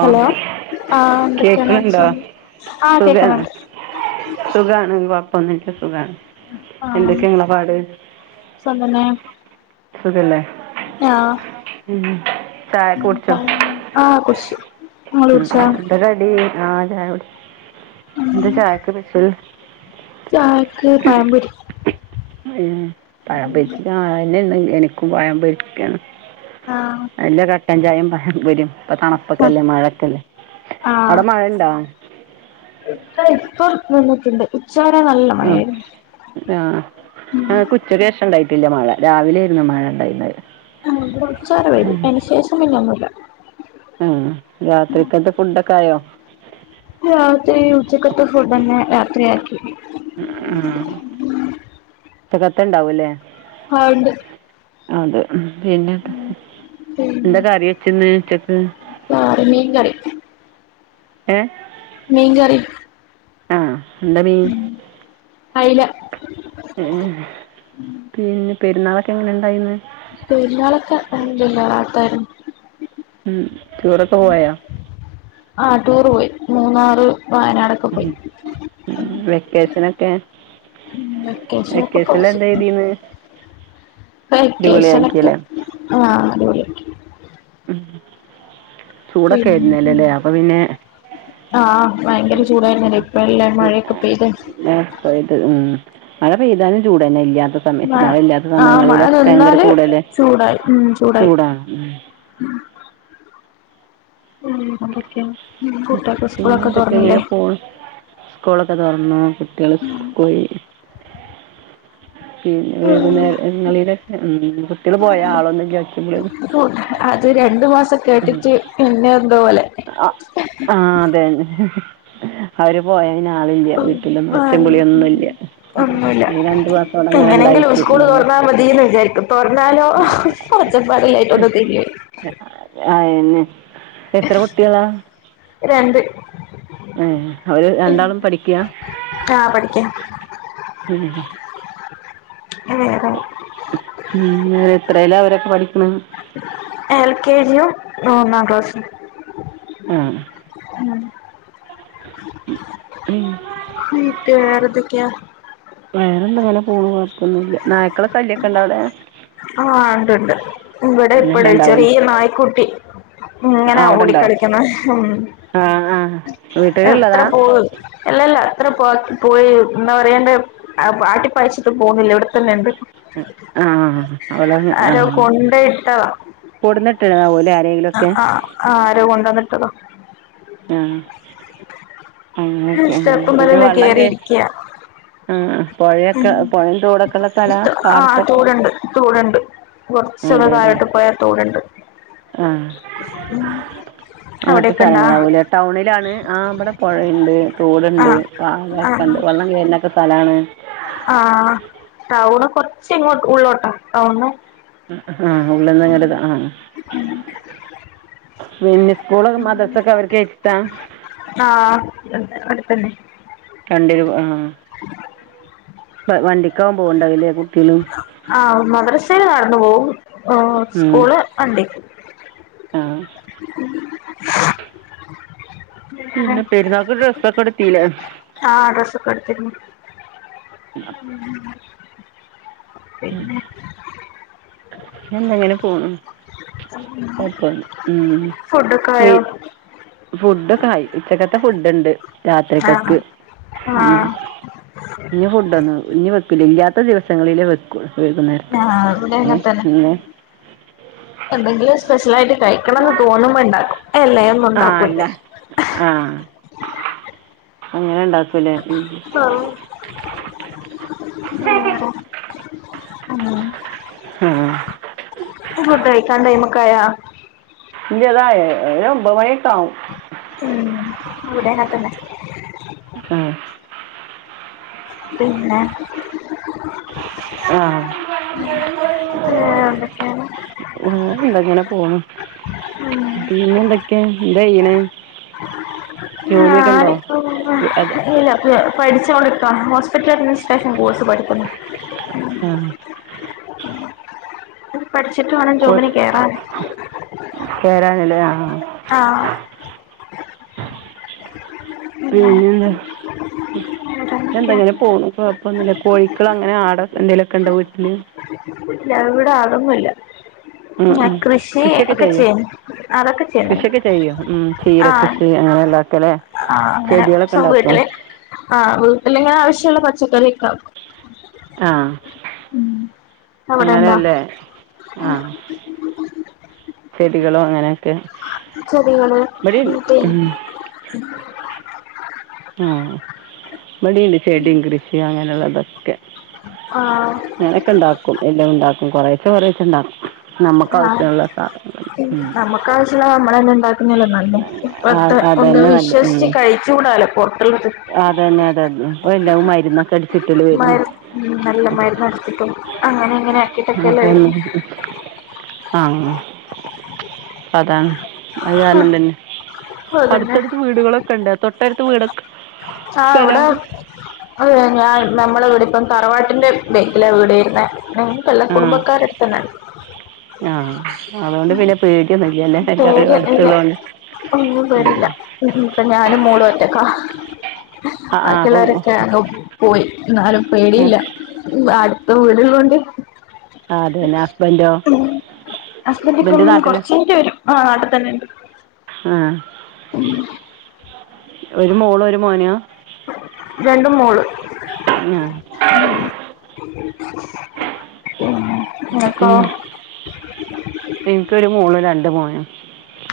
Hello ആഹ് എന്തൊക്കെ കേൾക്കുന്നുണ്ടോ [unintelligible] ആ സുഖാണ് കേക്കണുണ്ട് [unintelligible] സുഖ ആണ് എന്തൊക്കെയാ നിങ്ങളെ പാട് സുഖല്ലെ ഞാ ചായയൊക്കെ കുടിച്ചോ ആഹ് കുടിച്ച് ച്ചു ഉം എന്തരടി ആൻ ചായ കുടിച് ന്താ ചായയ്ക്ക് സ്പെഷ്യൽ ചായയ്ക്ക് പഴംപൊരി അയ്യേ പഴം പൊരിച്ച ആ എണ്ണണ്ടെങ്കി എനിക്കും പഴം പൊരിയ്ക്കണം ആ ട്ടൻചായിം പഴംപൊരിം ഇപ്പൊ തണുപ്പൊക്കെല്ലേ മഴക്കെല്ലേ ആ അവിടെ മഴണ്ടോ ഇവിടെ ഇപ്പം നിന്നിട്ടുണ്ട് ഉച്ചവരെ നല്ല ആ മഴയായിരുന്നു ആ ആ ഞങ്ങക്ക് ഉച്ചക്ക് ശേഷം ഉണ്ടായിട്ടില്ല മഴ രാവിലെ ആയിരുന്നു മഴ ഉണ്ടായിരുന്നത് ആ കൊർച്ചേരം പെയ്തു അയ്ന് ശേഷം പിന്നെ ഒന്നുല്ല ആ രാത്രിക്കത്തെ ഫുഡൊക്കെ ആയോ രാത്രി ഉച്ചക്കത്തെ ഫുഡ് ന്നെ രാത്രിയാക്കി ആഹ ഉച്ചക്കത്തെ ഉണ്ടാവൂല്ലേ ഹാ ഉണ്ട് അതെ ളം പിന്നെ എന്താ പിന്നെ എന്താ കറി വെച്ചന്ന് ഉച്ചക്ക് വേറെ മീൻ കറി ഏ മീൻ കറി ആഹ എന്താ മീ അയില ഏ പിന്നെ പെരുന്നാളൊെക്കെ എങ്ങനെ ഇണ്ടായിരുന്നു പെരുന്നാളൊക്കെ അൽ ഹംദുലില്ല റാഹത്തിയിരുന്നു ഉം ടൂറൊക്കെ പോയോ ആഹ് ടൂറ് പോയി മൂന്നാറ് വയനാടൊക്കെ പോയി ക്കെ വെക്കേഷനൊക്കെ വെക്കേഷൻല് പൊളിച്ച് എന്താ എയ്തീന്ന് വെക്കേഷനൊക്കെ ആഹ അടിപൊളിയാക്കി ഉം ചൂടൊക്കെ പിന്നെ ആരുന്നല്ലേല്ലേ അപ്പൊ പിന്നെ ആഹ് ഭയങ്കര ചൂ അ പെയ്ത് ആ മഴ പെയ്താലും ചൂടന്നെ ഇല്ല സയത്ത് മഴ മഴയില്ലാത്ത ആഹ് മഴ സമയങ്ങളിലൊക്കെ ഭയങ്കര നിന്നാല് ചൂടല്ലേ ചൂടായി ഉം ചൂടായി ചൂടാണ് ഉം അതൊക്ക പിന്നെന്തൊക്കെ, ഇങ്ങനെ പോണു. സ്കൂളൊക്കെ തുറന്നു കുട്ടികൾ സ്ക്കൂൾക്കോയി. പിന്നെ വൈകുന്നേരങ്ങളിലൊക്കെ, ഉം... കുട്ടികൾ പോയാ ആളൊന്ന് ഇല്ല ഒച്ച [unintelligible] അത് രണ്ടു മാസം ഉം കേട്ടിട്ട് പിന്നെ എന്തോ പോലെ അ.. ആ.. അതെന്നെ അവരുപോയേതിനാ ഉം ആ അങ്ങ് ഉം അങ്ങനെ ഈ രണ്ട് മാസം അവിടെ അങ്ങനെ എങ്ങനെങ്കിലും ഉണ്ടായിട്ട് ഉസ്കൂള് തൊറന്നാ മതീയെന്ന് വിചാരിക്കും. തുറന്നാലോ ഉം ഒച്ചപ്പാട് ഇല്ലായിട്ട് ഒന്ന് [unintelligible] അതന്നെ എത്ര കുട്ടികളാ രണ്ട് ഏ അവര് രണ്ടാളും പഠിക്ക്യാ ആ പഠിക്കാം ഉം വേറെ ഉം എത്രേലാ അവരൊക്കെ പഠിക്ക്ണ് മൂന്നാംക്ലാസ്സിൽ അ ഉം വീട്ടിൽ വേറെന്തൊക്കെയാ വേറെന്താങ്ങനെ പോണു കൊഴപ്പൊന്നുല്ല നായ്ക്കളെ ശല്യക്കെണ്ടോ അവിടെ? ആ ഉണ്ടുണ്ട് ഇവിടെ എല്ലാം ഇപ്പളും ഉണ്ടാവുമല്ലേ ചെറിയ നായ്ക്കുട്ടി ഇങ്ങനെ ആ അവിടെ ഉണ്ടോ ഓടിക്കളിക്കുന്നേ ഹും ആ ആ അ എത്ര വീട്ടിലുള്ളതാ പോ അല്ലല്ല എത്രപോ പോയെന്ന് എന്താ പറയേണ്ട് ആട്ടിപ്പായിച്ചിട്ടും പോണില്ല. ഇവിടെത്തന്നെയുണ്ട്. അ ആ അവളങ്ങ് ആരോ കൊണ്ടുപോയിട്ടതാ കൊടുന്നിട്ടതാവുലെ ആരേലൊക്കെ? അതോ ആ അങ്ങനെയൊക്കെ ഉം സ്റ്റെപ്പുമ്മലെല്ലാം പിന്നെവെള്ളംകേറി കേറിയിരിക്കയ ആ പൊയേക്കെ പൊയേം തോടൊക്കെള്ള സ്ഥലാ ആ പാടത്തൊക്കെ തോടുണ്ട് തോടുണ്ട് കുറച്ചൊന്ന് അതേല്ലേ താഴോട്ട് പോയാ തോടുണ്ട് ആ അങ്ങനത്തെ അവിടെയൊക്കെ ഇണ്ടാ സ്ഥലങ്ങളാവുല്ലേ ടൗണിലാണ് ആ ഇബടെ പൊയേണ്ട്. ആ തോടുണ്ട് അ [unintelligible] ക്കെണ്ട് വെള്ളംകേറുന്നൊക്കെ സ്ഥലണ് അ ആ ടൗണ് കൊറച്ചിങ്ങോട്ട് ഉള്ളോട്ടാ ടൗണ് ആ ഉള്ളിന്നിങ്ങട്ട് കാണ ആ പിന്നെ സ്‌കൂളും മദ്രസ്സും ഒക്കെ അവർക്ക് എടുത്ത? ആ അടുത്തന്നെ രണ്ട് രൂപ ആ ഇപ്പ വണ്ടി [unintelligible] കുട്ടിയള് മദ്രസയില് നടന്ന്പോകും. ഓ സ്കൂള് വണ്ടിക്ക് ആ പിന്നെ പെര്ന്നാക്ക് ഡ്രസ്സൊക്കെ ട്ത്തില്ലേ? ആ ഡ്രസ്സൊക്കെ എടുത്തിരുന്നു പിന്നെ എന്തെങ്ങനെ പോണു [inaudible] ഫുഡക്കായോ ഫുഡൊകായി ഉച്ചക്കത്തെ ഫുഡ് ണ്ട് ആ രാത്രികക്ക് ആ ഉ ഇനി ഫുഡൊന്നും ഇനി വെക്കൂല്ല ഇല്ലാത്ത ദിവസങ്ങളിലെ വെകൊള്ളൂ ആഹ് ഇവിടെ അങ്ങനത്തന്നെ [inaudible] എന്തെങ്കിലും സ്പെഷല് ആയിട്ട് കയിക്കണംന്ന് തോന്നുമ്പോ ഇണ്ടാക്കും എല്ലേ ഒന്നും ആ അല്ല ഉണ്ടാക്കൂല്ലേ ആ അങ്ങനെ ഉണ്ടാ ആ [inaudible] നത ഉം [inaudible] ആ ഉപയോഗികാണ്ടയിമെ കയാ ഇന്റെതായ ഒരു ഒമ്പത് മണിക്കാവും ഉം അവിടെം അങ്ങനെ തന്നെ ആ [inaudible] പിന്നെ ആ [unintelligible] എന്തൊക്കെയാണ് [unintelligible] എന്താ ഇങ്ങനെ പോണ് പിന്നെ എന്തൊക്കെയാ എന്താ ചെയണ് ആപ്പോ അത് ഇല്ല അ [unintelligible] പഠിചോണ്ടിക്ക ഹോസ്പിറ്റൽ അഡ്മിനിസ്ട്രേഷൻ കോഴ്സ് പഠിക്കുന്നു ആ പഠിച്ചിട്ട് വേണം ജോബിന് കേറാൻ കേറാനല്ലേ ആ ആ പിന്നെ എന്താ വേറെന്തൊക്കെയാ എന്തങ്ങനെ പോണു കുഴപ്പൊന്നും ഇല്ല കോഴികള് അങ്ങനെ ആട്എന്തേലൊക്കെ ഇണ്ടോ വീട്ടില് ഞൻ ഇവിടെ ആടൊന്നില്ല ഞാൻ കൃഷി കൃഷിയൊക്കെ ഒക്കെ ചെയ്യോ ചെയ്യുന്നു അതൊക്കെ ചെയ്യുന്നുണ്ട് കൃഷിയൊക്കെ ചെയ്യോ ചീര ആ കൃഷി അങ്ങനെയുള്ളതൊക്കെ അല്ലേ ആ അങ്ങനെ ചെടികളൊക്കെ സോ ഉണ്ടാക്കുമോ വീട്ടില് ആ വീട്ടില് ഇങ്ങെനെ ആവശ്യ [unintelligible] പച്ചക്കറി ഒക്കെ ആ അവിടെണ്ടോ അങ്ങനല്ലേ ആ ചെടികളും അങ്ങനെക്കെ ചെടികള് [unintelligible] ആ ഇബടിണ്ട് ചെടിം കൃഷിം അങ്ങനെള്ളതൊക്കെ ആഹ് ഞാനൊക്കെണ്ടാക്കും എല്ലോണ്ടാക്കും കൊറേച്ചെ കൊറേച്ചെണ്ടാക്കും നമ്മക്കാവശ്യള്ളൊക്കെ. നമക്കാശ്യള്ളെ നമ്മളന്നെ ണ്ടാക്ക്ണല്ലേ നല്ലേ ആ ഇപ്പത്തെ അത് ഒന്നും തന്നെ നല്ലത് വിശ്വസിച്ച് കഴിച്ചുടാലോ [unintelligible] താണ് ഇപ്പല്ലാം മര്ന്നൊക്കടി മര് ഉം നല്ല മര്ന്നട് ച്ച്ട്ടെ അങ്ങനിങ്ങനെ ആക്കീട്ടൊക്കല്ലേ അപ്പോൾ ഒന്ന് വെര്ന്നേ. ആ അതാണ് അഅ് കാരണം തന്നെ അതന്നെ അട്ത്തട്ത്ത് വീടുകളൊ ക്കണ്ടോ തൊട്ടട്ത്ത് വിടൊക്ക ആ ഇവടെ അ ഞാൻ ഞമ്മളിവിടപ്പം തറവാട്ടിന്റെ ബാക്ക്ലാ വീട് [unintelligible] ആ കുടുംബക്കാരട്ത്തന്നെ പേ തോര അല്ല ഒന്നും പേടില്ല ഞാനും [unintelligible] ഞാനും മോളും ഒറ്റക്കാ ആ ആ അപ്പം ബാക്കിള്ളേരൊക്കെ അം പോയി ന്നാലും പേടില്ല ന്നാലും വീട്ള്ളോണ്ട് അതന വല്ലോ ഹസ്ബന്റ്പ്പൊ കൊർച്ചേനിട്ട് വരും ആ നാട്ട് തന്നെണ്ട് ആ ഒരു മോളും ഒരു മോനുഅ രണ്ട് മോള് ആ അപ്പൊ ഉം ഇൻക് ഒരു മോളും രണ്ട് മോനും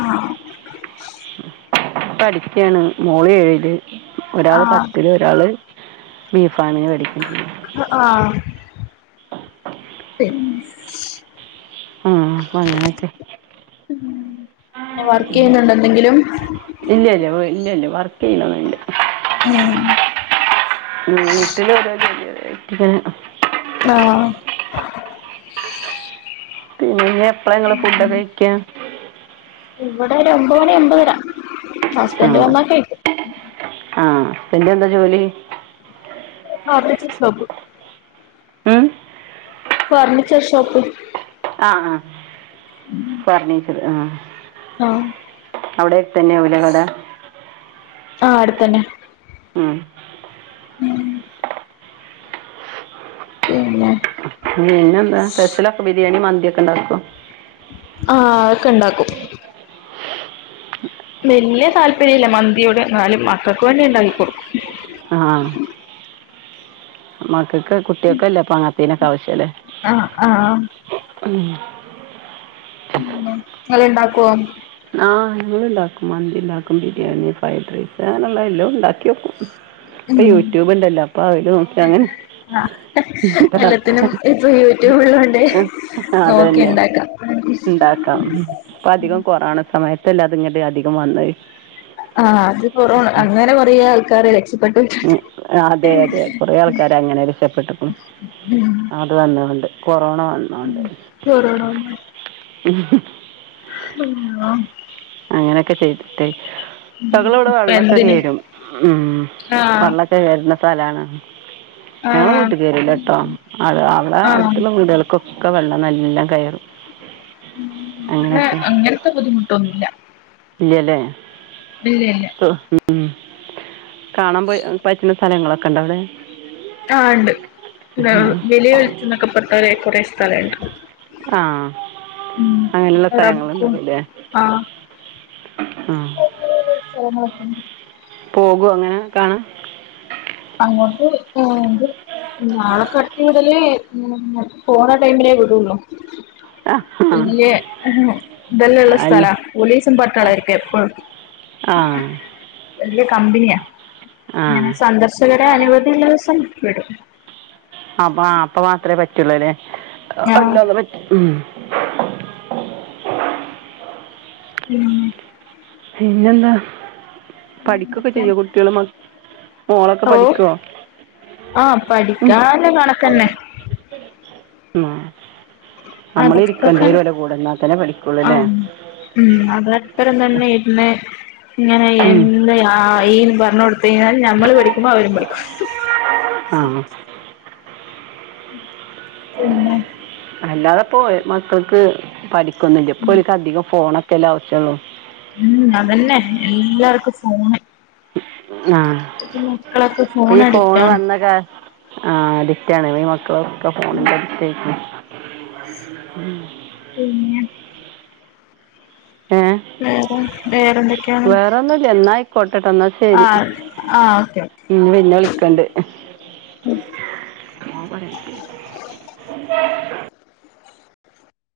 ആ പഠിക്കാണ് മോള് ഏഴില് ആ ഒരാള് പത്തില് ഒരാള് ബി ഫാർമിന് പഠിക്കാ അ ആ ഉം ഉം അങ്ങനൊക്കെ പിന്നെ വർക്ക് ചെയ്യുന്നുണ്ടോ എന്തെങ്കിലും ഇല്ല ഇല്ല ഇല്ല ഇല്ല വർ ക്കെയ്യണൊന്നുല്ല ഉം വീട്ടില് ഓരോ ജോലികള് [unintelligible] ആഹ് പിന്നെ ഇവിടെ ഒരു ഒമ്പ മണി ഒമ്പതര ആ ഹസ്ബൻഡ് വന്ന കഴിക്കും എന്റെ എന്താ ജോലി ഫർണീച്ചർഷോപ്പ് ഉം? ഫർണിച്ചർ ഷോപ്പ് ആഹ ആഹ ഫർണിച്ചർ ആ ആഹ അവിടെക്കെ തന്നെയകട ആഹ അടുത്തന്നെ ഉഹ ഉം ഉം [unintelligible] ഇന്ന് എന്താ സ്പെഷ്യലൊക്കെ ബിരിയാണി, മന്തി ഒക്കെ ഉണ്ടാക്കും ആ. ഒക്കെ ഉണ്ടാക്കും വല്യ താല്പര്യ ഇല്ല മന്തിയോട് എന്നാലും മക്കൾക്ക് വണ്ടി ഉണ്ടാക്കി കൊടുക്കും മക്കക്ക് കുട്ടിയക്കെല്ല ഇപ്പൊ അങ്ങനത്തെ അതിനൊക്ക ആവശ്യല്ലേ ആഹ ആഹ ഉം ഉ നല്ല ഉണ്ടാക്കുമോ ആഹ ഞങ്ങള് ഉണ്ടാക്കും മന്തി ഉണ്ടാക്കും ചിക്കൻ ബരിണി, ഫ്രൈഡറൈസ് തരാൻ ഉള്ളത് എല്ലാം ഉണ്ടാക്കി വക്കും ഇപ്പൊ യൂട്യൂബ് ഉണ്ടല്ലോ അപ്പൊ അവര് നോക്കി അങ്ങനെ എല്ലത്തിനും ഇപ്പൊ യൂട്യൂബുള്ളോണ്ട് അത് നോക്കി തന്നെ ഇണ്ടാക്കാം ഇണ്ടാക്കാം ഇപ്പൊ അധികം കൊറാണ് സമയത്തല്ല അതിങ്ങട്ട അധികം വന്നത് ആഹ് അത് കൊറോ അന്നര കൊറയാ കറി ആണ് ഇഷ്ട്ടം ഉ അതെ അതെ കുറേ ആൾക്കാര അങ്ങനെ രക്ഷപ്പെട്ടിു അത് വന്ന കൊണ്ട് കൊറോണ വന്നൊണ്ട് കൊറോണ ആ ആ അങ്ങനെയൊക്കെ ചെയ്തിട്ടെ ഞങ്ങടെ ഇവിടെ ഇപ്പ വെള്ളമൊക്കെ എന്തിന് കയറും ഉ ആഹ് വെള്ളമൊക്കെ കറുന്ന [unintelligible] ഞങ്ങലെ ആഹ് വീട്ടിക്ക്‌ വരൂലട്ടാഅത് അവ്ട ആഹ് അടുത്തുള്ള വീടാൾക്കൊ ഒക്കെ വെള്ളം നല്ലോം കയറും. ഇവടെ അങ്ങനെയൊക്കെ അങ്ങനത്തെ ബുദ്ധിമുട്ടൊന്നും ഇല്ല ഇല്ലാലെ ഇല്ല്യ ഇല്യ ഉം കാണാൻ പ പറ്റുന്ന സ്ഥലങ്ങള ഇണ്ടാവടെ ആ ഇണ്ട് [unintelligible] ഹ്ഹ്ഹ് ആഹ് അതിനുള്ള സ്ഥലങ്ങള് റബ്ക്കും ഉണ്ടാവുല്ലേ ആഹ് ആഹ് യഹ്ഹ് പോകോ അങ്ങനെ കാണാ മോൾക്ക് ഉം [unintelligible] പോന്ന ടൈമിലെ വിടുള്ളു ആ ആ പിന്നെല്യേ ഇതെല്ലാ ഇള്ള അല്ല സ്ഥലാ പോലീസു പട്ടാളം ആയിരിക്കും എപ്പഴും ആ വലിയ കമ്പനിയാ, ഞാൻ ആ സന്ദർ [unintelligible] അനുമദിള്ള ദിവസം വിടും അപ്പ അപ്പ മാത്രേ പ ആ [unintelligible] [unintelligible] ഉം പിന്നെന്താ പഠിക്കൊക്കെ എന്തൊക്കെയാ ചെയ്യോ കുട്ടിയോളും മ ഓ ആ പഠിക്കാൻ കണക്കന്നെ ഉം നമ്മള് അതൊക്കെ ഇരിക്കണ്ടിവരു ഓലെ കൂടെഇന്നാതെന്നെ പഠിക്കുള്ളു ലേ ഒപ്പരം തന്നെ ഇരുന്ന് ഉം. എങ്ങെനെയെന്നെ ആ ഈ പറഞ്ഞു കൊടുത്ത് കഴിഞ്ഞാൽ നമ്മള് പഠിക്കുമ്പോ അവരും പഠിക്കും. ആ പിന്നെ അല്ലാതെ പ്പം മക്കക്ക് പഠി [unintelligible] ഇപ്പോൽക്കധികം ഇല്ല അധികം ഫോണ [unintelligible] ആവശ്യൊള്ളു ഉം അതന്നെ എല്ലാർക്കും ഫോണ് ആഹ ഇപ്പത്തെ മക്കളൊക്കെ ഇപ്പ ഫോൺ ഈ ഫോണ് അഡിക്റ്റാണ് വന്ന ആ അഡിക്റ്റാണ് ഈ മക്കളക്കെ ഫോണിന്റെ അടുത്തയിക്കും ഉം പിന്നെ [unintelligible] വേറെന്നുല്ല എന്നായിക്കോട്ടെട്ടോ എന്നാ ശരി ആഹ് ആഹ് ഓക്കെ ഇനി പിന്നെ വിളിക്കണ്ട്.